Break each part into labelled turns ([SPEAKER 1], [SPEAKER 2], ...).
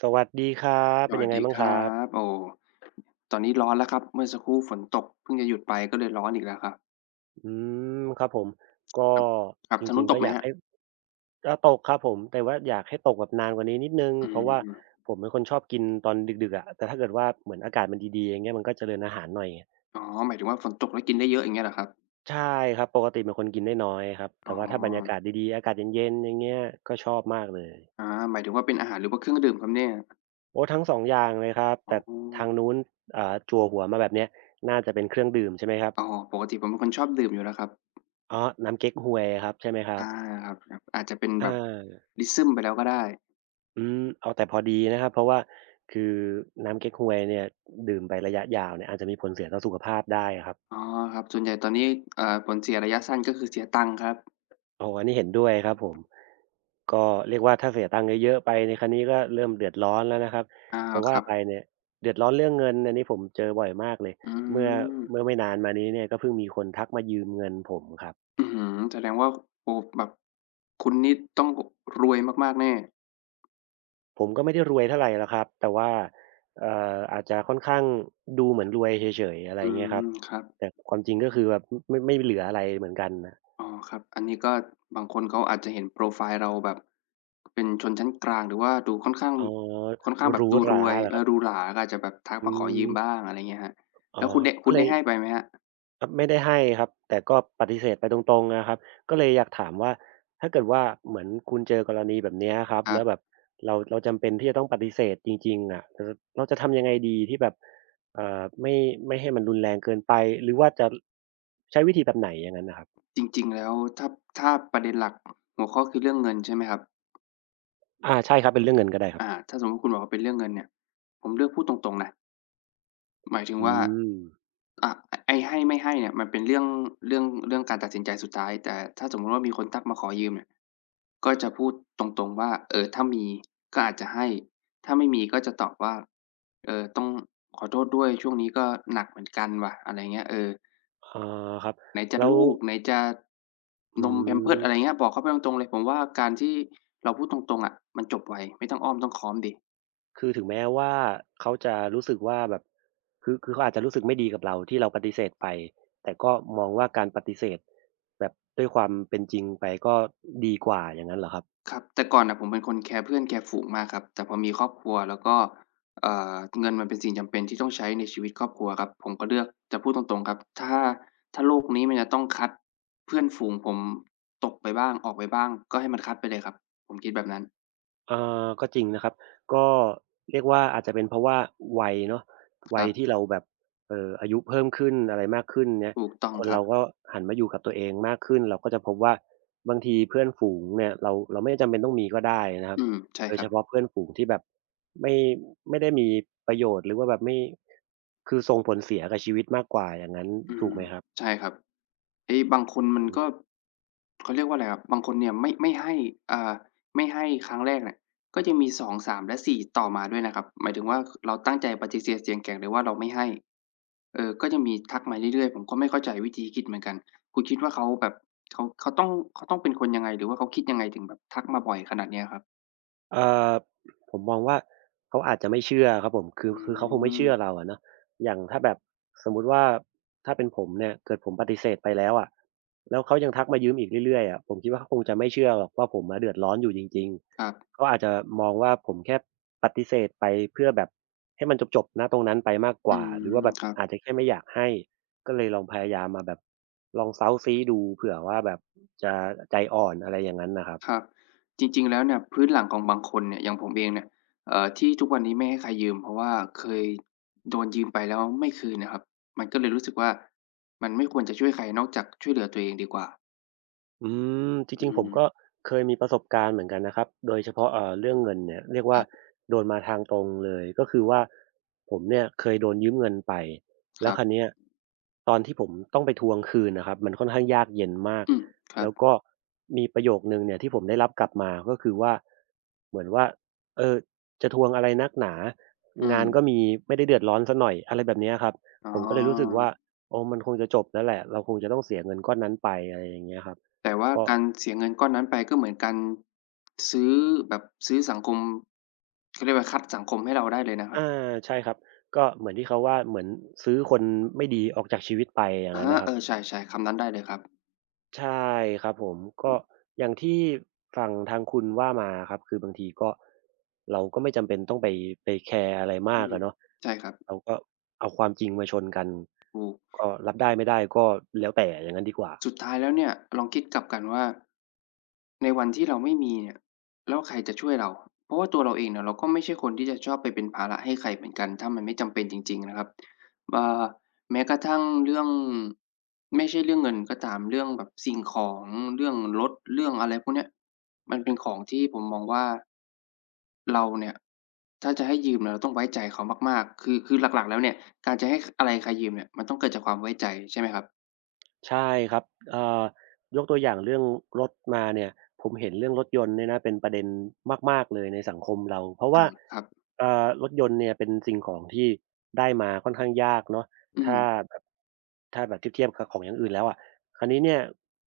[SPEAKER 1] สวัสดีครับ
[SPEAKER 2] ส
[SPEAKER 1] เป็น
[SPEAKER 2] วัส
[SPEAKER 1] ยังไง
[SPEAKER 2] ดี
[SPEAKER 1] บ้าง
[SPEAKER 2] ค
[SPEAKER 1] ครั
[SPEAKER 2] รั
[SPEAKER 1] บ
[SPEAKER 2] บโอ้ตอนนี้ร้อนแล้วครับเมื่อสักครู่ฝนตกเพิ่งจะหยุดไปก็เลยร้อนอีกแล้วครับ
[SPEAKER 1] อืมครับผมก็
[SPEAKER 2] ครับครับ
[SPEAKER 1] จ
[SPEAKER 2] ทาง
[SPEAKER 1] ริ
[SPEAKER 2] นู้
[SPEAKER 1] ง
[SPEAKER 2] นต
[SPEAKER 1] ๆก็
[SPEAKER 2] กไหม
[SPEAKER 1] อยา
[SPEAKER 2] ค
[SPEAKER 1] ก
[SPEAKER 2] รับ
[SPEAKER 1] ให้ก็ตกครับผมแต่ว่าอยากให้ตกแบบนานกว่านี้นิดหนึ่ง
[SPEAKER 2] อื
[SPEAKER 1] เพราะว่า
[SPEAKER 2] ม
[SPEAKER 1] ผมเป็นคนชอบกินตอนดึกๆอะแต่ถ้าเกิดว่าเหมือนอากาศมันดีๆอย่างเงี้ยมันก็เจริญอาหารหน่อย
[SPEAKER 2] อ๋อหมายถึงว่าฝนตกแล้วกินได้เยอะอย่างเงี้ยเหรอครับ
[SPEAKER 1] ใช่ครับปกติเป็นคนกินได้น้อยครับ
[SPEAKER 2] อ๋
[SPEAKER 1] แต่
[SPEAKER 2] อ
[SPEAKER 1] ว่าถ้าบรรยากาศดีๆอากาศเย็นๆอย่างเงี้ยก็ชอบมากเลย
[SPEAKER 2] อาหมายถึงว่าเป็นอาหารหรือว่าเครื่องดื่มครับเนี่ย
[SPEAKER 1] โอ้ทั้ง2องอย่างเลยครับ
[SPEAKER 2] อ๋
[SPEAKER 1] แต่ทาง
[SPEAKER 2] อ
[SPEAKER 1] นู้นจั่วหัวมาแบบเนี้ยน่าจะเป็นเครื่องดื่มใช่ไหมครับ
[SPEAKER 2] อ๋อปกติผมเป็นคนชอบดื่มอยู่แล้วครับ
[SPEAKER 1] อ๋อน้ำเก๊กฮวยครับใช่ไหมครับ
[SPEAKER 2] อาครับๆอาจจะเป็น
[SPEAKER 1] อ
[SPEAKER 2] แบบ
[SPEAKER 1] า
[SPEAKER 2] l ซึมไปแล้วก็ได้
[SPEAKER 1] อืมเอาแต่พอดีนะครับเพราะว่าคือน้ำเก๊กฮวยเนี่ยดื่มไประยะยาวเนี่ยอาจจะมีผลเสียต่อสุขภาพได้อะครับ
[SPEAKER 2] อ๋อครับส่วนใหญ่ตอนนี้ผลเสียระยะสั้นก็คือเสียตังค์ครับ
[SPEAKER 1] โอ้โฮอันนี้เห็นด้วยครับผมก็เรียกว่าถ้าเสียตังค์เยอะๆไปในคราวนี้ก็เริ่มเดือดร้อนแล้วนะครับ
[SPEAKER 2] อา
[SPEAKER 1] จะ
[SPEAKER 2] ค
[SPEAKER 1] ว่า
[SPEAKER 2] รับ
[SPEAKER 1] ไปเนี่ยเดือดร้อนเรื่องเงินอันนี้ผมเจอบ่อยมากเลย
[SPEAKER 2] อื
[SPEAKER 1] เมื่อ
[SPEAKER 2] ม
[SPEAKER 1] เมื่อไม่นานมานี้เนี่ยก็เพิ่งมีคนทักมายืมเงินผมครับ
[SPEAKER 2] อื้อฮือแสดงว่าโอ้แบบคุณนี่ต้องรวยมากๆแน่
[SPEAKER 1] ผมก็ไม่ได้รวยเท่าไรหรอกครับแต่ว่าเอ่ออาจจะค่อนข้างดูเหมือนรวยเฉยๆอะไรอ
[SPEAKER 2] อื
[SPEAKER 1] ย่างเงี้ยครับ
[SPEAKER 2] มครับ
[SPEAKER 1] แต่ความจริงก็คือแบบไม่เหลืออะไรเหมือนกันน่ะ
[SPEAKER 2] อ๋อครับอันนี้ก็บางคนเขาอาจจะเห็นโพรไฟล์เราแบบเป็นชนชั้นกลางหรือว่าดูค่อนข้าง
[SPEAKER 1] อ๋อ
[SPEAKER 2] ค่อนข้าง
[SPEAKER 1] ห
[SPEAKER 2] แบบ
[SPEAKER 1] รู
[SPEAKER 2] ดู
[SPEAKER 1] ห
[SPEAKER 2] ร
[SPEAKER 1] รา
[SPEAKER 2] วย
[SPEAKER 1] เหรอ
[SPEAKER 2] เอ
[SPEAKER 1] ครั
[SPEAKER 2] อดู
[SPEAKER 1] บ
[SPEAKER 2] หราก็อาจจะแบบทัก
[SPEAKER 1] อื
[SPEAKER 2] มาขอยื
[SPEAKER 1] ม
[SPEAKER 2] มบ้างอะไรเงี้ยครับ
[SPEAKER 1] อ๋อ
[SPEAKER 2] แล้วคุณได้
[SPEAKER 1] ก็
[SPEAKER 2] คุณ
[SPEAKER 1] เล
[SPEAKER 2] ได้
[SPEAKER 1] ย
[SPEAKER 2] ให้ไปไหมครับ
[SPEAKER 1] ครับไม่ได้ให้ครับแต่ก็ปฏิเสธไปตรงๆนะครับก็เลยอยากถามว่าถ้าเกิดว่าเหมือนคุณเจอกรณีแบบเนี้ยครับ
[SPEAKER 2] ครั
[SPEAKER 1] แล้วแบ
[SPEAKER 2] บ
[SPEAKER 1] บเราจำเป็นที่จะต้องปฏิเสธจริงๆอะเราจะทำยังไงดีที่แบบเอ่อไม่ไม่ให้มันรุนแรงเกินไปหรือว่าจะใช้วิธีแบบไหนอย่างนั้นน่ะครับ
[SPEAKER 2] จริงๆแล้วถ้าถ้าประเด็นหลักหัวข้อคือเรื่องเงินใช่ไหมครับ
[SPEAKER 1] อาใช่ครับเป็นเรื่องเงินก็ได้ครับ
[SPEAKER 2] อ่าถ้าสมมุติคุณบอกว่าเป็นเรื่องเงินเนี่ยผมเลือกพูดตรงๆนะ หมายถึง
[SPEAKER 1] อื
[SPEAKER 2] ว่า
[SPEAKER 1] ม
[SPEAKER 2] อะไอ้ให้ไม่ให้เนี่ยมันเป็นเรื่องเรื่องการตัดสินใจสุดท้ายแต่ถ้าสมมุติว่ามีคนทักมาขอยืมเนี่ยก็จะพูดตรงๆว่าเออถ้ามีก็อาจจะให้ถ้าไม่มีก็จะตอบว่าเออต้องขอโทษด้วยช่วงนี้ก็หนักเหมือนกันว่ะอะไรเงี้ยเออ
[SPEAKER 1] อ๋อครับ
[SPEAKER 2] ไหนจะ
[SPEAKER 1] แล้ว
[SPEAKER 2] ลูกไหนจะ
[SPEAKER 1] อื
[SPEAKER 2] นม Pampers
[SPEAKER 1] ม
[SPEAKER 2] อะไรเงี้ยบอกเขาไปตรงๆเลยผมว่าการที่เราพูดตรงๆอะมันจบไวไม่ต้องอ้อมต้องค้อมดี
[SPEAKER 1] คือถึงแม้ว่าเขาจะรู้สึกว่าแบบคือเขาอาจจะรู้สึกไม่ดีกับเราที่เราปฏิเสธไปแต่ก็มองว่าการปฏิเสธแบบด้วยความเป็นจริงไปก็ดีกว่าอย่างนั้นเหรอครับ
[SPEAKER 2] ครับแต่ก่อนน่ะผมเป็นคนแคร์เพื่อนแคร์ฝูงมากครับแต่พอมีครอบครัวแล้วก็เงินมันเป็นสิ่งจำเป็นที่ต้องใช้ในชีวิตครอบครัวครับผมก็เลือกจะพูดตรงๆครับถ้าโลกนี้มันจะต้องคัดเพื่อนฝูงผมตกไปบ้างออกไปบ้างก็ให้มันคัดไปเลยครับผมคิดแบบนั้น
[SPEAKER 1] เอ่ก็จริงนะครับก็เรียกว่าอาจจะเป็นเพราะว่าวัยเนาะ
[SPEAKER 2] ค
[SPEAKER 1] วั
[SPEAKER 2] รั
[SPEAKER 1] ยที่
[SPEAKER 2] บ
[SPEAKER 1] เราแบบอายุเพิ่มขึ้นอะไรมากขึ้นเนี่ย
[SPEAKER 2] ถูกต้อง
[SPEAKER 1] คน
[SPEAKER 2] ครับ
[SPEAKER 1] เราก็หันมาอยู่กับตัวเองมากขึ้นเราก็จะพบว่าบางทีเพื่อนฝูงเนี่ยเราไม่จำเป็นต้องมีก็ได้นะครับ
[SPEAKER 2] อืมใช่
[SPEAKER 1] โด
[SPEAKER 2] ค
[SPEAKER 1] ย
[SPEAKER 2] รั
[SPEAKER 1] เฉ
[SPEAKER 2] บ
[SPEAKER 1] พาะเพื่อนฝูงที่แบบไม่ไม่ได้มีประโยชน์หรือว่าแบบไม่คือส่งผลเสียกับชีวิตมากกว่าอย่างงั้น
[SPEAKER 2] อื
[SPEAKER 1] ถูก
[SPEAKER 2] ม
[SPEAKER 1] ไหมครับ
[SPEAKER 2] ใช่ครับไอ้บางคน
[SPEAKER 1] อื
[SPEAKER 2] มันก็
[SPEAKER 1] ม
[SPEAKER 2] เขาเรียกว่าอะไรครับบางคนเนี่ยไม่ให้อ่าไม่ให้ครั้งแรกเนี่ยก็จะมี2 3และ4ต่อมาด้วยนะครับหมายถึงว่าเราตั้งใจปฏิเสธเสียงแข็งเลยว่าเราไม่ให้ก็จะมีทักมาเรื่อยๆผมก็ไม่เข้าใจวิธีคิดเหมือนกันคุณคิดว่าเขาแบบเขาเขาต้องเขาต้องเป็นคนยังไงหรือว่าเขาคิดยังไงถึงแบบทักมาบ่อยขนาดเนี้ยครับ
[SPEAKER 1] เอ่อผมมองว่าเขาอาจจะไม่เชื่อครับผมคือ
[SPEAKER 2] อื
[SPEAKER 1] คือเขาคงไม่
[SPEAKER 2] ม
[SPEAKER 1] เชื่อเราอะเนาะอย่างถ้าแบบสมมุติว่าถ้าเป็นผมเนี่ยเกิดผมปฏิเสธไปแล้วอะแล้วเขายังทักมายืมอีกเรื่อยๆอะผมคิดว่าเขาคงจะไม่เชื่อหรอกว่าผมอะเดือดร้อนอยู่จริง
[SPEAKER 2] ครับ
[SPEAKER 1] ๆเขาอาจจะมองว่าผมแค่ปฏิเสธไปเพื่อแบบให้มันจบๆณตรงนั้นไปมากก
[SPEAKER 2] อื
[SPEAKER 1] ว่าหรือว่า
[SPEAKER 2] ม
[SPEAKER 1] แบบ
[SPEAKER 2] ครับ
[SPEAKER 1] อาจจะแค่ไม่อยากให้ก็เลยลองพยายามมาแบบลองเซ้าซี้ดูเผื่อว่าแบบจะใจอ่อนอะไรอย่างงั้นน่ะครับ
[SPEAKER 2] ครับจริงๆแล้วเนี่ยพื้นหลังของบางคนเนี่ยอย่างผมเองเนี่ยที่ทุกวันนี้ไม่ให้ใครยืมเพราะว่าเคยโดนยืมไปแล้วไม่คืนน่ะครับมันก็เลยรู้สึกว่ามันไม่ควรจะช่วยใครนอกจากช่วยเหลือตัวเองดีกว่า
[SPEAKER 1] อืมจ
[SPEAKER 2] อื
[SPEAKER 1] ริงๆผม
[SPEAKER 2] ม
[SPEAKER 1] ก็เคยมีประสบการณ์เหมือนกันนะครับ โดยเฉพาะเรื่องเงินเนี่ยเรียก
[SPEAKER 2] ค
[SPEAKER 1] ว่า
[SPEAKER 2] รับ
[SPEAKER 1] โดนมาทางตรงเลยก็คือว่าผมเนี่ยเคยโดนยืมเงินไป
[SPEAKER 2] ค
[SPEAKER 1] แล้ว
[SPEAKER 2] รับ
[SPEAKER 1] คราวเนี้ยตอนที่ผมต้องไปทวงคืนน่ะครับมันค่อนข้างยากเย็นมาก
[SPEAKER 2] อืมครับ
[SPEAKER 1] แล้วก็มีประโยคหนึ่งเนี่ยที่ผมได้รับกลับมาก็คือว่าเหมือนว่าเออจะทวงอะไรนักหนา
[SPEAKER 2] อื
[SPEAKER 1] งา
[SPEAKER 2] ม
[SPEAKER 1] นก็มีไม่ได้เดือดร้อนเสียหน่อยอะไรแบบเนี้ยครับ
[SPEAKER 2] อ๋
[SPEAKER 1] ผมก็เลยรู้สึก
[SPEAKER 2] อ
[SPEAKER 1] ว่าโอ้มันคงจะจบแล้วแหละเราคงจะต้องเสียเงินก้อนนั้นไปอะไรอย่างเงี้ยครับ
[SPEAKER 2] แต่ว่า
[SPEAKER 1] ก็
[SPEAKER 2] การเสียเงินก้อนนั้นไปก็เหมือนการซื้อแบบซื้อสังคมเขาเรียกว่าคัดสังคมให้เราได้เลยนะครั
[SPEAKER 1] อ
[SPEAKER 2] บ
[SPEAKER 1] าใช่ครับก็เหมือนที่เขาว่าเหมือนซื้อคนไม่ดีออกจากชีวิตไปอย่าง
[SPEAKER 2] อา
[SPEAKER 1] งั้นนะค
[SPEAKER 2] เอ
[SPEAKER 1] รับ
[SPEAKER 2] อใช่ๆคำนั้นได้เลยครับ
[SPEAKER 1] ใช่ครับผมก็อย่างที่ฝั่งทางคุณว่ามาครับคือบางทีก็เราก็ไม่จำเป็นต้องไปไปแคร์อะไร
[SPEAKER 2] อื
[SPEAKER 1] มาก
[SPEAKER 2] ม
[SPEAKER 1] อะเนาะ
[SPEAKER 2] ใช่ครับ
[SPEAKER 1] เราก็เอาความจริงมาชนกัน
[SPEAKER 2] ถูก
[SPEAKER 1] ก็รับได้ไม่ได้ก็แล้วแต่อย่างงั้นดีกว่า
[SPEAKER 2] สุดท้ายแล้วเนี่ยลองคิดกลับกันว่าในวันที่เราไม่มีเนี่ยแล้วใครจะช่วยเราเพราะว่าตัวเราเองเนี่ยเราก็ไม่ใช่คนที่จะชอบไปเป็นภาระให้ใครเหมือนกันถ้ามันไม่จำเป็นจริงๆนะครับอ่าแม้กระทั่งเรื่องไม่ใช่เรื่องเงินก็ตามเรื่องแบบสิ่งของเรื่องรถเรื่องอะไรพวกเนี้ยมันเป็นของที่ผมมองว่าเราเนี่ยถ้าจะให้ยืมเนี่ยเราต้องไว้ใจเขามากๆคือหลักๆแล้วเนี่ยการจะให้คอะไรใครยืมเนี่ยมันต้องเกิดจากความไว้ใจใช่ไหมครับ
[SPEAKER 1] ใช่ครับเอ่อยกตัวอย่างเรื่องรถมาเนี่ยผมเห็นเรื่องรถยนต์เนี่ยนะเป็นประเด็นมากๆเลยในสังคมเราเพราะ
[SPEAKER 2] อา
[SPEAKER 1] ว่า
[SPEAKER 2] ครับ
[SPEAKER 1] รถยนต์เนี่ยเป็นสิ่งของที่ได้มาค่อนข้างยากเนาะ
[SPEAKER 2] อืม
[SPEAKER 1] ถ้าแบบถ้าแบบเทียบกับของอย่างอื่นแล้วอะคราวนี้เนี่ย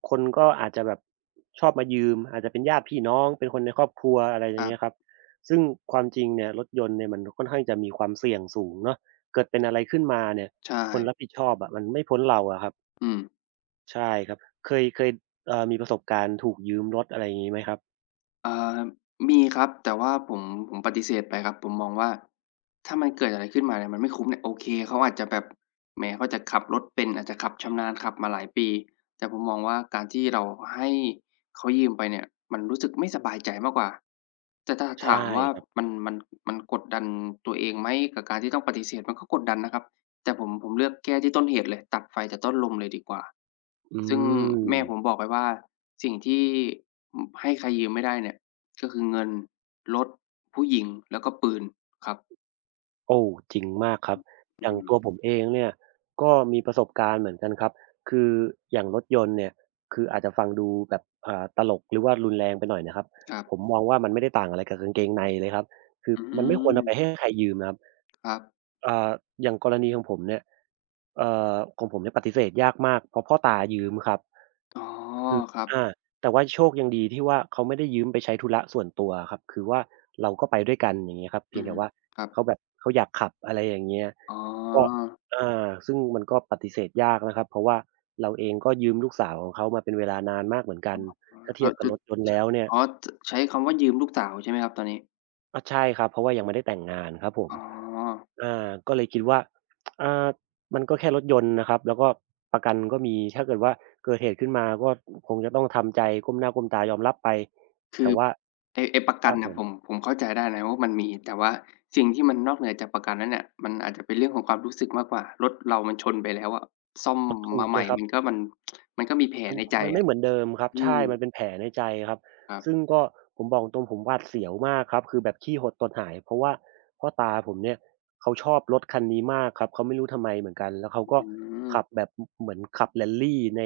[SPEAKER 1] คนก็อาจจะแบบชอบมายืมอาจจะเป็นญาติพี่น้องเป็นคนในครอบครัวอะไรอ
[SPEAKER 2] ค
[SPEAKER 1] ย่า
[SPEAKER 2] รั
[SPEAKER 1] ง
[SPEAKER 2] บ
[SPEAKER 1] เงี้ยครับซึ่งความจริงเนี่ยรถยนต์เนี่ยมันค่อนข้างจะมีความเสี่ยงสูงเนาะเกิดเป็นอะไรขึ้นมาเนี่ย
[SPEAKER 2] ใช่
[SPEAKER 1] คนรับผิดชอบอะมันไม่พ้นเราอะครับ
[SPEAKER 2] อืม
[SPEAKER 1] ใช่ครับเคยมีประสบการณ์ถูกยืมรถอะไรอย่างงี้ไหมครับ
[SPEAKER 2] อ่ามีครับแต่ว่าผมปฏิเสธไปครับผมมองว่าถ้ามันเกิดอะไรขึ้นมาเนี่ยมันไม่คุ้มเนี่ยโอเคเขาอาจจะแบบแหมเขาอาจจะขับรถเป็นอาจจะขับชำนาญขับมาหลายปีแต่ผมมองว่าการที่เราให้เขายืมไปเนี่ยมันรู้สึกไม่สบายใจมากกว่าแต่ถ้า
[SPEAKER 1] ใช่
[SPEAKER 2] ถามว่า
[SPEAKER 1] ครับ
[SPEAKER 2] มันมันกดดันตัวเองไหมกับการที่ต้องปฏิเสธมันก็กดดันนะครับ แต่ผมเลือกแก้ที่ต้นเหตุเลยตัดไฟจากต้นลมเลยดีกว่า
[SPEAKER 1] อื
[SPEAKER 2] ซึ่ง
[SPEAKER 1] ม
[SPEAKER 2] แม่ผมบอกไว้ว่าสิ่งที่ให้ใครยืมไม่ได้เนี่ยก็คือเงินรถผู้หญิงแล้วก็ปืนครับ
[SPEAKER 1] โอ้จริงมากครับอ
[SPEAKER 2] อื
[SPEAKER 1] ย่าง
[SPEAKER 2] ม
[SPEAKER 1] ตัวผมเองเนี่ยก็มีประสบการณ์เหมือนกันครับคืออย่างรถยนต์เนี่ยคืออาจจะฟังดูแบบตลกหรือว่ารุนแรงไปหน่อยนะครับ
[SPEAKER 2] ครั
[SPEAKER 1] ผม
[SPEAKER 2] บ
[SPEAKER 1] มองว่ามันไม่ได้ต่างอะไรกับกางเกงในเลยครับคือ
[SPEAKER 2] อื
[SPEAKER 1] มันไม่ควร
[SPEAKER 2] ม
[SPEAKER 1] เอาไปให้ใครยืมนะครับ
[SPEAKER 2] ครับ
[SPEAKER 1] อ่าอย่างกรณีของผมเนี่ยของผมเนี่ยปฏิเสธยากมากเพราะพ่อตายืมครับ
[SPEAKER 2] อ๋อ
[SPEAKER 1] คือ
[SPEAKER 2] ครับ
[SPEAKER 1] อาแต่ว่าโชคยังดีที่ว่าเขาไม่ได้ยืมไปใช้ธุระส่วนตัวอะครับ คือว่าเราก็ไปด้วยกันอย่างเงี้ยครับ
[SPEAKER 2] อื
[SPEAKER 1] เพียง
[SPEAKER 2] ม
[SPEAKER 1] แต่ว่า
[SPEAKER 2] ครับ
[SPEAKER 1] เขาแบบเขาอยากขับอะไรอย่างเงี้ย
[SPEAKER 2] อ๋อ
[SPEAKER 1] ก็อซึ่งมันก็ปฏิเสธยากนะครับ เพราะว่าเราเองก็ยืมลูกสาวของเขามาเป็นเวลานานมากเหมือนกั
[SPEAKER 2] อ๋อ
[SPEAKER 1] น ถ้า
[SPEAKER 2] อ๋ออ๋
[SPEAKER 1] เที
[SPEAKER 2] อ
[SPEAKER 1] ยบกับ
[SPEAKER 2] จะ
[SPEAKER 1] รถยนต์
[SPEAKER 2] ช
[SPEAKER 1] แล้วเนี่ย
[SPEAKER 2] อ๋อจใช้คำว่ายืมลูกสาวใช่ไหมครับตอนนี้
[SPEAKER 1] ใช่ครับเพราะว่ายังไม่ได้แต่งงานครับผม
[SPEAKER 2] อ๋อ
[SPEAKER 1] อาก็เลยคิดว่าอ่ามันก็แค่รถยนต์นะครับแล้วก็ประกันก็มีถ้าเกิดว่าเกิดเหตุขึ้นมาก็คงจะต้องทำใจก้มหน้าก้มตายอมรับไป
[SPEAKER 2] คื
[SPEAKER 1] แต่
[SPEAKER 2] อ
[SPEAKER 1] ว่า
[SPEAKER 2] ไอ้ประ
[SPEAKER 1] ค
[SPEAKER 2] กัน
[SPEAKER 1] รับผ
[SPEAKER 2] น่ะผม
[SPEAKER 1] ม
[SPEAKER 2] ผมเข้าใจได้นะว่ามันมีแต่ว่าสิ่งที่มันนอกเหนือจากประกันนั้นเนี่ยมันอาจจะเป็นเรื่องของความรู้สึกมากกว่ารถเรามันชนไปแล้วอะซ่อม
[SPEAKER 1] ถู
[SPEAKER 2] มา
[SPEAKER 1] ก
[SPEAKER 2] ให
[SPEAKER 1] เล
[SPEAKER 2] ม่
[SPEAKER 1] ยครับ
[SPEAKER 2] มันก็มันก็มีแผล
[SPEAKER 1] มัน
[SPEAKER 2] ในใจ
[SPEAKER 1] มันไม่
[SPEAKER 2] อะ
[SPEAKER 1] เหมือนเดิมครับ
[SPEAKER 2] อืม
[SPEAKER 1] ใช่มันเป็นแผลในใจครับ
[SPEAKER 2] ครับ
[SPEAKER 1] ซึ่งก็ผมบอกตรงๆผมหวาดเสียวมากครับคือแบบขี้หดตดหายเพราะว่าพ่อตาผมเนี่ยเขาชอบรถคันนี้มากครับเขาไม่รู้ทำไมเหมือนกันแล้วเขาก็
[SPEAKER 2] อืม
[SPEAKER 1] ขับแบบเหมือนขับ Rally ใน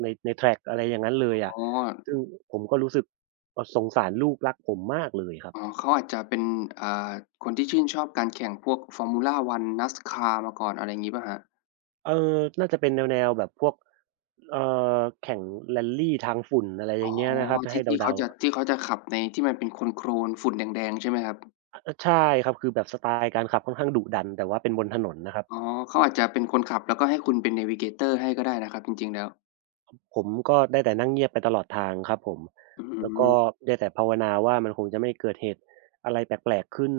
[SPEAKER 1] ในใน track อะไรอย่างงั้นเลยอะ
[SPEAKER 2] อ๋อ
[SPEAKER 1] ซึ่งผมก็รู้สึกสงสารลูกรักผมมากเลยครับ
[SPEAKER 2] อ๋อเขาอาจจะเป็นอ่าคนที่ชื่นชอบการแข่งพวก Formula 1 NASCAR มาก่อนอะไรงี้เปล่าครับ
[SPEAKER 1] น่าจะเป็นแนวๆแบบพวกเอ่อแข่ง Rally ทางฝุ่นอะไรอ
[SPEAKER 2] อ๋อ
[SPEAKER 1] ย่างเงี้ยนะครับถ้าให้เดาๆ
[SPEAKER 2] ที่เขาจะขับในที่มันเป็นโคลนๆฝุ่นแดงๆใช่ไหมครับ
[SPEAKER 1] เออใช่ครับคือแบบสไตล์การขับค่อนข้างดุดันแต่ว่าเป็นบนถนนนะครับ
[SPEAKER 2] อ๋อเขาอาจจะเป็นคนขับแล้วก็ให้คุณเป็น Navigator ให้ก็ได้นะครับจริงๆแล้ว
[SPEAKER 1] ผมก็ได้แต่นั่งเงียบไปตลอดทางครับผม
[SPEAKER 2] อื
[SPEAKER 1] แล้วก็
[SPEAKER 2] ม
[SPEAKER 1] ได้แต่ภาวนาว่ามันคงจะไม่เกิดเหตุอะไรแปลกๆขึ้น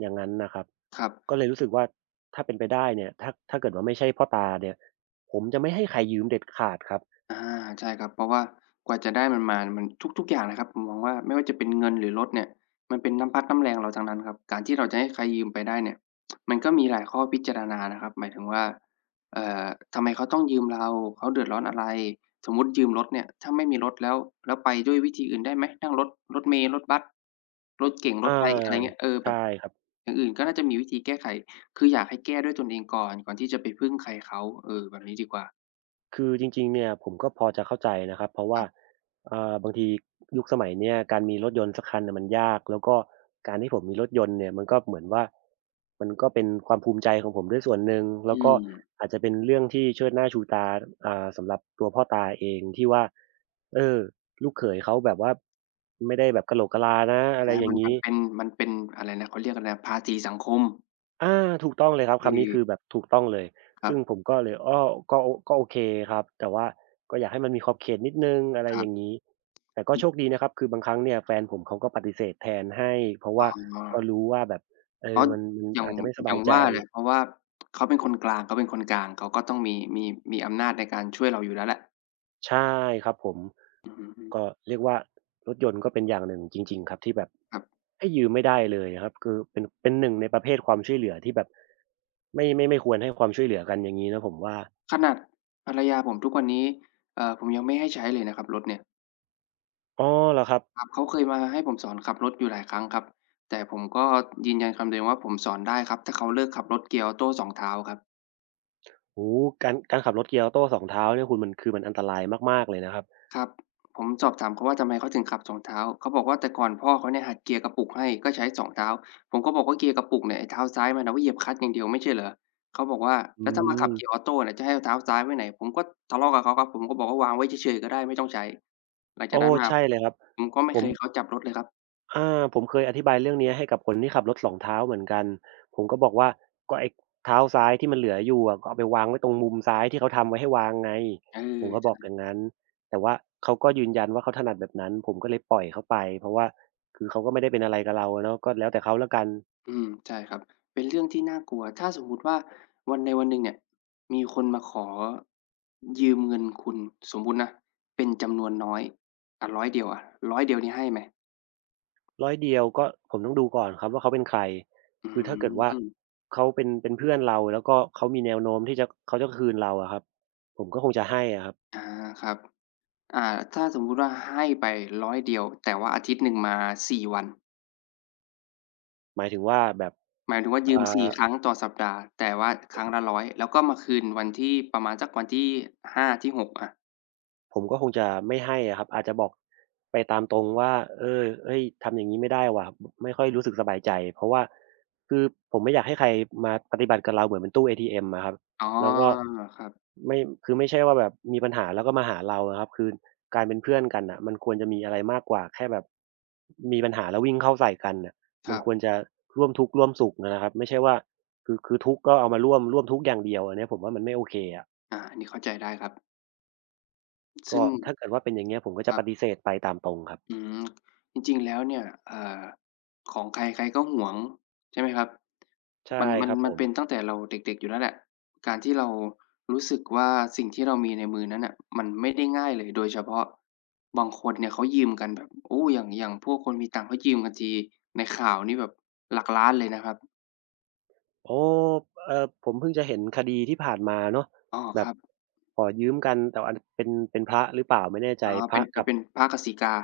[SPEAKER 1] อย่างงั้นนะครับ
[SPEAKER 2] ครับ
[SPEAKER 1] ก็เลยรู้สึกว่าถ้าเป็นไปได้เนี่ยถ้าเกิดว่าไม่ใช่พ่อตาเนี่ยผมจะไม่ให้ใครยืมเด็ดขาดครับ
[SPEAKER 2] อาใช่ครับเพราะว่ากว่าจะได้มันมามันทุกๆอย่างนะครับผมมองว่าไม่ว่าจะเป็นเงินหรือรถเนี่ยมันเป็นน้ำพักน้ำแรงเราทั้งนั้นครับการที่เราจะให้ใครยืมไปได้เนี่ยมันก็มีหลายข้อพิจารณานะครับหมายถึงว่าเอ่อทำไมเขาต้องยืมเราเขาเดือดร้อนอะไรสมมุติยืมรถเนี่ยถ้าไม่มีรถแล้วแล้วไปด้วยวิธีอื่นได้ไหมนั่งรถรถเมล์รถบัสรถเก๋งร
[SPEAKER 1] อา
[SPEAKER 2] ถไฟอะไรเงี้ยเออแบ
[SPEAKER 1] ใช่
[SPEAKER 2] บ
[SPEAKER 1] ครับ
[SPEAKER 2] อย่างอื่นก็น่าจะมีวิธีแก้ไขคืออยากให้แก้ด้วยตนเองก่อนก่อนที่จะไปพึ่งใครเขาเออแบบนี้ดีกว่า
[SPEAKER 1] คือจริงๆเนี่ยผมก็พอจะเข้าใจนะครับเพราะ
[SPEAKER 2] ค
[SPEAKER 1] ว่า
[SPEAKER 2] รับ
[SPEAKER 1] บางทียุคสมัยเนี่ยการมีรถยนต์สักคันน่ะมันยากแล้วก็การที่ผมมีรถยนต์เนี่ยมันก็เหมือนว่ามันก็เป็นความภูมิใจของผมด้วยส่วนหนึ่งแล้ว
[SPEAKER 2] อื
[SPEAKER 1] ก็
[SPEAKER 2] ม
[SPEAKER 1] อาจจะเป็นเรื่องที่เชิดหน้าชูตาสำหรับตัวพ่อตาเองที่ว่าเออลูกเขยเขาแบบว่าไม่ได้แบบกะโหลกกะลานะอะไร
[SPEAKER 2] อา
[SPEAKER 1] อ
[SPEAKER 2] มั
[SPEAKER 1] ย่า
[SPEAKER 2] น
[SPEAKER 1] ง
[SPEAKER 2] มั
[SPEAKER 1] งี้
[SPEAKER 2] นเป็นมันเป็นอะไรนะเขาเรียกอะไรนะภาษีสังคม
[SPEAKER 1] ถูกต้องเลยครับ
[SPEAKER 2] คือ
[SPEAKER 1] คำนี้คือแบบถูกต้องเลย
[SPEAKER 2] ครั
[SPEAKER 1] ซึ่งผ
[SPEAKER 2] บ
[SPEAKER 1] มก็เลยอ้อก็โอเคครับแต่ว่าก็อยากให้มันมีขอบเขตนิดหนึ่งอะไร
[SPEAKER 2] ครั
[SPEAKER 1] อย่าง
[SPEAKER 2] บ
[SPEAKER 1] งี้แต่ก็โชค
[SPEAKER 2] อ
[SPEAKER 1] ดีนะครับคือบางครั้งเนี่ยแฟนผมเขาก็ปฏิเสธแทนให้เพราะ
[SPEAKER 2] อ๋
[SPEAKER 1] ว่า
[SPEAKER 2] อ
[SPEAKER 1] ก็รู้ว่าแบบเอ
[SPEAKER 2] เพ
[SPEAKER 1] อ
[SPEAKER 2] ราะ
[SPEAKER 1] มันมัน
[SPEAKER 2] อย่าง
[SPEAKER 1] อาจจะไม่ส
[SPEAKER 2] อ
[SPEAKER 1] บา
[SPEAKER 2] ย่า
[SPEAKER 1] ย
[SPEAKER 2] ง
[SPEAKER 1] ใจ
[SPEAKER 2] ว่าแหละเพราะว่าเขาเป็นคนกลางเขาก็ต้องมีอำนาจในการช่วยเราอยู่แล้วแหละ
[SPEAKER 1] ใช่ครับผม
[SPEAKER 2] อือฮึ
[SPEAKER 1] ก็เรียกว่ารถยนต์ก็เป็นอย่างหนึ่งจริงๆครับที่แบบ
[SPEAKER 2] ครับ
[SPEAKER 1] ให้ยืมไม่ได้เลยครับคือเป็นหนึ่งในประเภทความช่วยเหลือที่แบบไม่ควรให้ความช่วยเหลือกันอย่างงี้นะผมว่า
[SPEAKER 2] ขนาดภรรยาผมทุกวันนี้ผมยังไม่ให้ใช้เลยนะครับรถเนี่ย
[SPEAKER 1] อ๋อเหรอครับ
[SPEAKER 2] ครับเขาเคยมาให้ผมสอนขับรถอยู่หลายครั้งครับแต่ผมก็ยืนยันคำเดิมว่าผมสอนได้ครับถ้าเขาเลิกขับรถเกียร์ออโต2เท้าครับ
[SPEAKER 1] โอ้โฮการขับรถเกียร์ออโต้2เท้าเนี่ยคุณมันคือมันอันตรายมากๆเลยนะครับ
[SPEAKER 2] ครับผมสอบถามเขาว่าทำไมเขาถึงขับ2เท้าเขาบอกว่าแต่ก่อนพ่อเขาเนี่ยหัดเกียร์กระปุกให้ก็ใช้สองเท้าผมก็บอกว่าเกียร์กระปุกเนี่ยไอ้เท้าซ้ายมันเอาไว้เหยียบคลัตช์อย่างเดียวไม่ใช่เหรอเขาบอกว่า
[SPEAKER 1] อื
[SPEAKER 2] แล้วถ้ามาขับ
[SPEAKER 1] ม
[SPEAKER 2] เกียร์ออโต้เนี่ยจะให้เอาเท้าซ้ายไว้ไหนผมก็ทะเลาะกับเขาครับผมก็บอกว่าวางไว้เฉยๆก็ได้ไม่ต้องใช้หลังจาก
[SPEAKER 1] โอ้
[SPEAKER 2] นั้นมา
[SPEAKER 1] ใช่เลยครับ
[SPEAKER 2] ผมก็ไม่
[SPEAKER 1] ผ
[SPEAKER 2] เค
[SPEAKER 1] ม
[SPEAKER 2] ยให้เขาจับรถเลยครับ
[SPEAKER 1] อาผมเคยอธิบายเรื่องเนี้ยให้กับคนที่ขับรถสองเท้าเหมือนกัน ผมก็บอกว่าก็ไอ้เท้าซ้ายที่มันเหลืออยู่อะก็เอาไปวางไว้ตรงมุมซ้ายที่เขาทำไว้ให้วางไง
[SPEAKER 2] เ
[SPEAKER 1] ผมก็บอก
[SPEAKER 2] ออ
[SPEAKER 1] อย่างงั้นแต่ว่าเขาก็ยืนยันว่าเขาถนัดแบบนั้นผมก็เลยปล่อยเขาไปเพราะว่าคือเขาก็ไม่ได้เป็นอะไรกับเราอะเนาะก็แล้วแต่เขาแล้วกัน
[SPEAKER 2] อืมใช่ครับเป็นเรื่องที่น่ากลัวถ้าสมมุติว่าวันใดวันหนึ่งเนี่ยมีคนมาขอยืมเงินคุณสมมุตินะเป็นจำนวนน้อยอาร้อยเดียวอะ100เดียวนี่ให้ไหม
[SPEAKER 1] ร้อยเดียวก็ผมต้องดูก่อนครับว่าเขาเป็นใคร
[SPEAKER 2] อื
[SPEAKER 1] คือถ้าเกิดว่า
[SPEAKER 2] ม
[SPEAKER 1] เขาเป็นเพื่อนเราแล้วก็เขามีแนวโน้มที่จะคืนเราอะครับผมก็คงจะให้อะครับ
[SPEAKER 2] อาครับอ่าถ้าสมมุติว่าให้ไป100เดียวแต่ว่าอาทิตย์หนึ่งมา4วัน
[SPEAKER 1] หมายถึงว่าแบบ
[SPEAKER 2] หมายถึงว่า
[SPEAKER 1] อ่
[SPEAKER 2] ยืม4ค
[SPEAKER 1] า
[SPEAKER 2] รั้งต่อสัปดาห์แต่ว่าครั้งละร้อยแล้วก็มาคืนวันที่ประมาณสักวันที่5ที่6อะ
[SPEAKER 1] ผมก็คงจะไม่ให้อะครับอาจจะบอกไปตามตรงว่าเออเฮ้ยทำอย่างงี้ไม่ได้ว่ะไม่ค่อยรู้สึกสบายใจเพราะว่าคือผมไม่อยากให้ใครมาปฏิบัติกับเราเหมือนเป็นตู้เอทีเอ็มอะครับ
[SPEAKER 2] อ๋อ
[SPEAKER 1] แล้วก็
[SPEAKER 2] ครับ
[SPEAKER 1] ไม่คือไม่ใช่ว่าแบบมีปัญหาแล้วก็มาหาเราอะครับคือการเป็นเพื่อนกันน่ะมันควรจะมีอะไรมากกว่าแค่แบบมีปัญหาแล้ววิ่งเข้าใส่กันน่ะ
[SPEAKER 2] ค
[SPEAKER 1] มัน
[SPEAKER 2] รับ
[SPEAKER 1] ควรจะร่วมทุกข์ร่วมสุขนะครับไม่ใช่ว่าคือทุกข์ก็เอามาร่วมทุกข์อย่างเดียวอันเนี้ยผมว่ามันไม่โอเคอะ
[SPEAKER 2] อาอันนี้เข้าใจได้ครับ
[SPEAKER 1] ก็
[SPEAKER 2] ซึ่ง
[SPEAKER 1] ถ้าเกิดว่าเป็นอย่างเงี้ยผมก็
[SPEAKER 2] ค
[SPEAKER 1] จะ
[SPEAKER 2] รั
[SPEAKER 1] ป
[SPEAKER 2] บ
[SPEAKER 1] ฏิเสธไปตามตรงครับ
[SPEAKER 2] อืมจริงๆแล้วเนี่ยอ่าของใครใครก็หวงใช่ไหมครับ
[SPEAKER 1] ใช่
[SPEAKER 2] มันมั
[SPEAKER 1] ค
[SPEAKER 2] น
[SPEAKER 1] รับ
[SPEAKER 2] มั
[SPEAKER 1] ผ
[SPEAKER 2] น
[SPEAKER 1] ม
[SPEAKER 2] เป็นตั้งแต่เราเด็กๆอยู่แล้วแหละการที่เรารู้สึกว่าสิ่งที่เรามีในมือนั้นน่ะมันไม่ได้ง่ายเลยโดยเฉพาะบางคนเนี่ยเขายืมกันแบบโอ้อย่างพวกคนมีตังค์เขายืมกันทีในข่าวนี่แบบหลักล้านเลยนะครับ
[SPEAKER 1] โอ้ผมเพิ่งจะเห็นคดีที่ผ่านมาเนาะ
[SPEAKER 2] อ้อ
[SPEAKER 1] แบ
[SPEAKER 2] ค
[SPEAKER 1] บ
[SPEAKER 2] รับ
[SPEAKER 1] ขอยืมกันแต่อันเป็นเป็นพระหรือเปล่าไม่แน่ใจ
[SPEAKER 2] อ๋อ
[SPEAKER 1] พ
[SPEAKER 2] เป็
[SPEAKER 1] ระ
[SPEAKER 2] น
[SPEAKER 1] กับ
[SPEAKER 2] พระกสิกา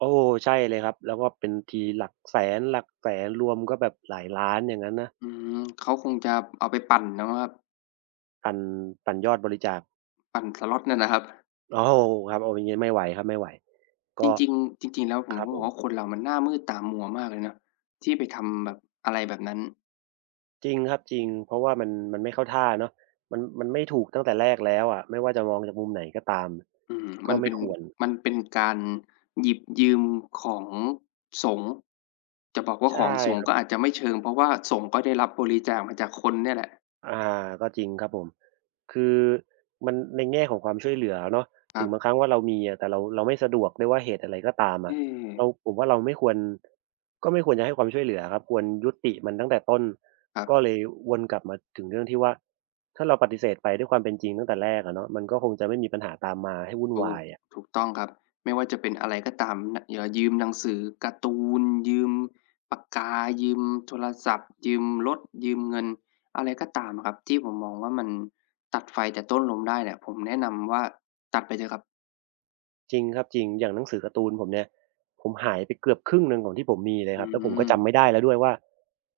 [SPEAKER 1] โอ้ใช่เลยครับแล้วก็เป็นทีหลักแสนหลักแสนรวมก็แบบหลายล้านอย่างงั้นนะ
[SPEAKER 2] อืมเขาคงจะเอาไปปั่นแล้วมั้งครับ
[SPEAKER 1] ปั่นปั่นยอดบริจาค
[SPEAKER 2] ปั่นสล็อตนั่นน่ะครับ
[SPEAKER 1] โอ้โฮครับโอ้อย่างงี้ไม่ไหวครับไม่ไหว
[SPEAKER 2] จ
[SPEAKER 1] ก็
[SPEAKER 2] ริงๆจริงๆแล้วผ
[SPEAKER 1] ค
[SPEAKER 2] ม
[SPEAKER 1] รับ
[SPEAKER 2] ก็บ
[SPEAKER 1] ผ
[SPEAKER 2] อก
[SPEAKER 1] ม
[SPEAKER 2] ว่าคนเรามันหน้ามืดตามัวมากเลยเนาะที่ไปทำแบบอะไรแบบนั้น
[SPEAKER 1] จริงครับจริงเพราะว่ามันมันไม่เข้าท่าเนาะมันมันไม่ถูกตั้งแต่แรกแล้วอะไม่ว่าจะมองจากมุมไหนก็ตาม
[SPEAKER 2] อืม
[SPEAKER 1] ก็
[SPEAKER 2] มันเป็
[SPEAKER 1] ไม่
[SPEAKER 2] น
[SPEAKER 1] ควร
[SPEAKER 2] มันเป็นการหยิบยืมของสงฆ์จะบอกว่าข
[SPEAKER 1] ใช่
[SPEAKER 2] องสง
[SPEAKER 1] ค
[SPEAKER 2] ฆ์
[SPEAKER 1] รั
[SPEAKER 2] ก็อาจ
[SPEAKER 1] บ
[SPEAKER 2] จะไม่เชิงเพราะว่าสงฆ์ก็ได้รับบริจาคมาจากคนเนี่ยแหละ
[SPEAKER 1] อาก็จริงครับผมคือมันในแง่ของความช่วยเหลือเนาะ
[SPEAKER 2] ค
[SPEAKER 1] ถึ
[SPEAKER 2] รับ
[SPEAKER 1] งบางครั้งว่าเรามีอะแต่เราเราไม่สะดวกด้วยว่าเหตุอะไรก็ตาม
[SPEAKER 2] เอ
[SPEAKER 1] อะเรา
[SPEAKER 2] อ
[SPEAKER 1] ผมว่าเราไม่ควรก็ไม่ควรจะให้ความช่วยเหลือครับควรยุติมันตั้งแต่ต้น
[SPEAKER 2] ครั
[SPEAKER 1] ก็
[SPEAKER 2] บ
[SPEAKER 1] เลยวนกลับมาถึงเรื่องที่ว่าถ้าเราปฏิเสธไปด้วยความเป็นจริงตั้งแต่แรกอะเนาะมันก็คงจะไม่มีปัญหาตามมาให้วุ่น
[SPEAKER 2] ถู
[SPEAKER 1] วา
[SPEAKER 2] ก
[SPEAKER 1] ยอะ
[SPEAKER 2] ถูกต้องครับ ไม่ว่าจะเป็นอะไรก็ตามนยืมหนังสือการ์ตูนยืมปากกา ยืมโทรศัพท์ ยืมรถยืมเงิน อะไรก็ตามอะครับ ที่ผมมองว่ามันตัดไฟแต่ต้นลมได้เนี่ยผมแนะนำว่าตัดไปเถอะครับ
[SPEAKER 1] จริงครับจริงอย่างหนังสือการ์ตูนผมเนี่ยผมหายไปเกือบครึ่งหนึ่งของที่ผมมีเลย
[SPEAKER 2] อื
[SPEAKER 1] ครับแล้วผมก็
[SPEAKER 2] ม
[SPEAKER 1] จำไม่ได้แล้วด้วยว่า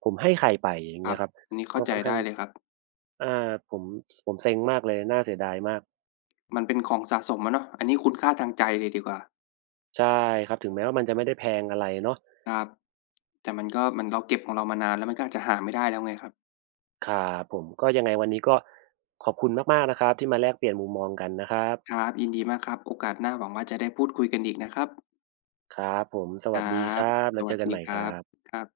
[SPEAKER 1] ผมให้ใครไปอย่า
[SPEAKER 2] ค
[SPEAKER 1] ง
[SPEAKER 2] รั
[SPEAKER 1] เงี้
[SPEAKER 2] บ
[SPEAKER 1] ยครับ
[SPEAKER 2] อันนี้เข้า
[SPEAKER 1] ก็
[SPEAKER 2] ใจ
[SPEAKER 1] ค่อนข้า
[SPEAKER 2] ได้
[SPEAKER 1] ง
[SPEAKER 2] เลยครับ
[SPEAKER 1] อ่าผมผมเซ็งมากเลยน่าเสียดายมาก
[SPEAKER 2] มันเป็นของสะสมอะเนาะอันนี้คุณค่าทางใจเลยดีกว่า
[SPEAKER 1] ใช่ครับถึงแม้ว่ามันจะไม่ได้แพงอะไรเนาะ
[SPEAKER 2] ครับแต่มันก็มันเราเก็บของเรามานานแล้วมันก็อาจจะหาไม่ได้แล้วไงครับ
[SPEAKER 1] ครับผมก็ยังไงวันนี้ก็ขอบคุณมากๆนะครับที่มาแลกเปลี่ยนมุมมองกันนะครับ
[SPEAKER 2] ครับยินดีมากครับโอกาสหน้าหวังว่าจะได้พูดคุยกันอีกนะครับ
[SPEAKER 1] ครับผมส
[SPEAKER 2] คร
[SPEAKER 1] วัสดี
[SPEAKER 2] ั
[SPEAKER 1] ค
[SPEAKER 2] บ
[SPEAKER 1] รับ
[SPEAKER 2] ส
[SPEAKER 1] แล้วเจ
[SPEAKER 2] วัส
[SPEAKER 1] อกัน
[SPEAKER 2] ดี
[SPEAKER 1] ใหม่
[SPEAKER 2] ค
[SPEAKER 1] ค
[SPEAKER 2] รั
[SPEAKER 1] รั
[SPEAKER 2] บ
[SPEAKER 1] บ
[SPEAKER 2] ครับ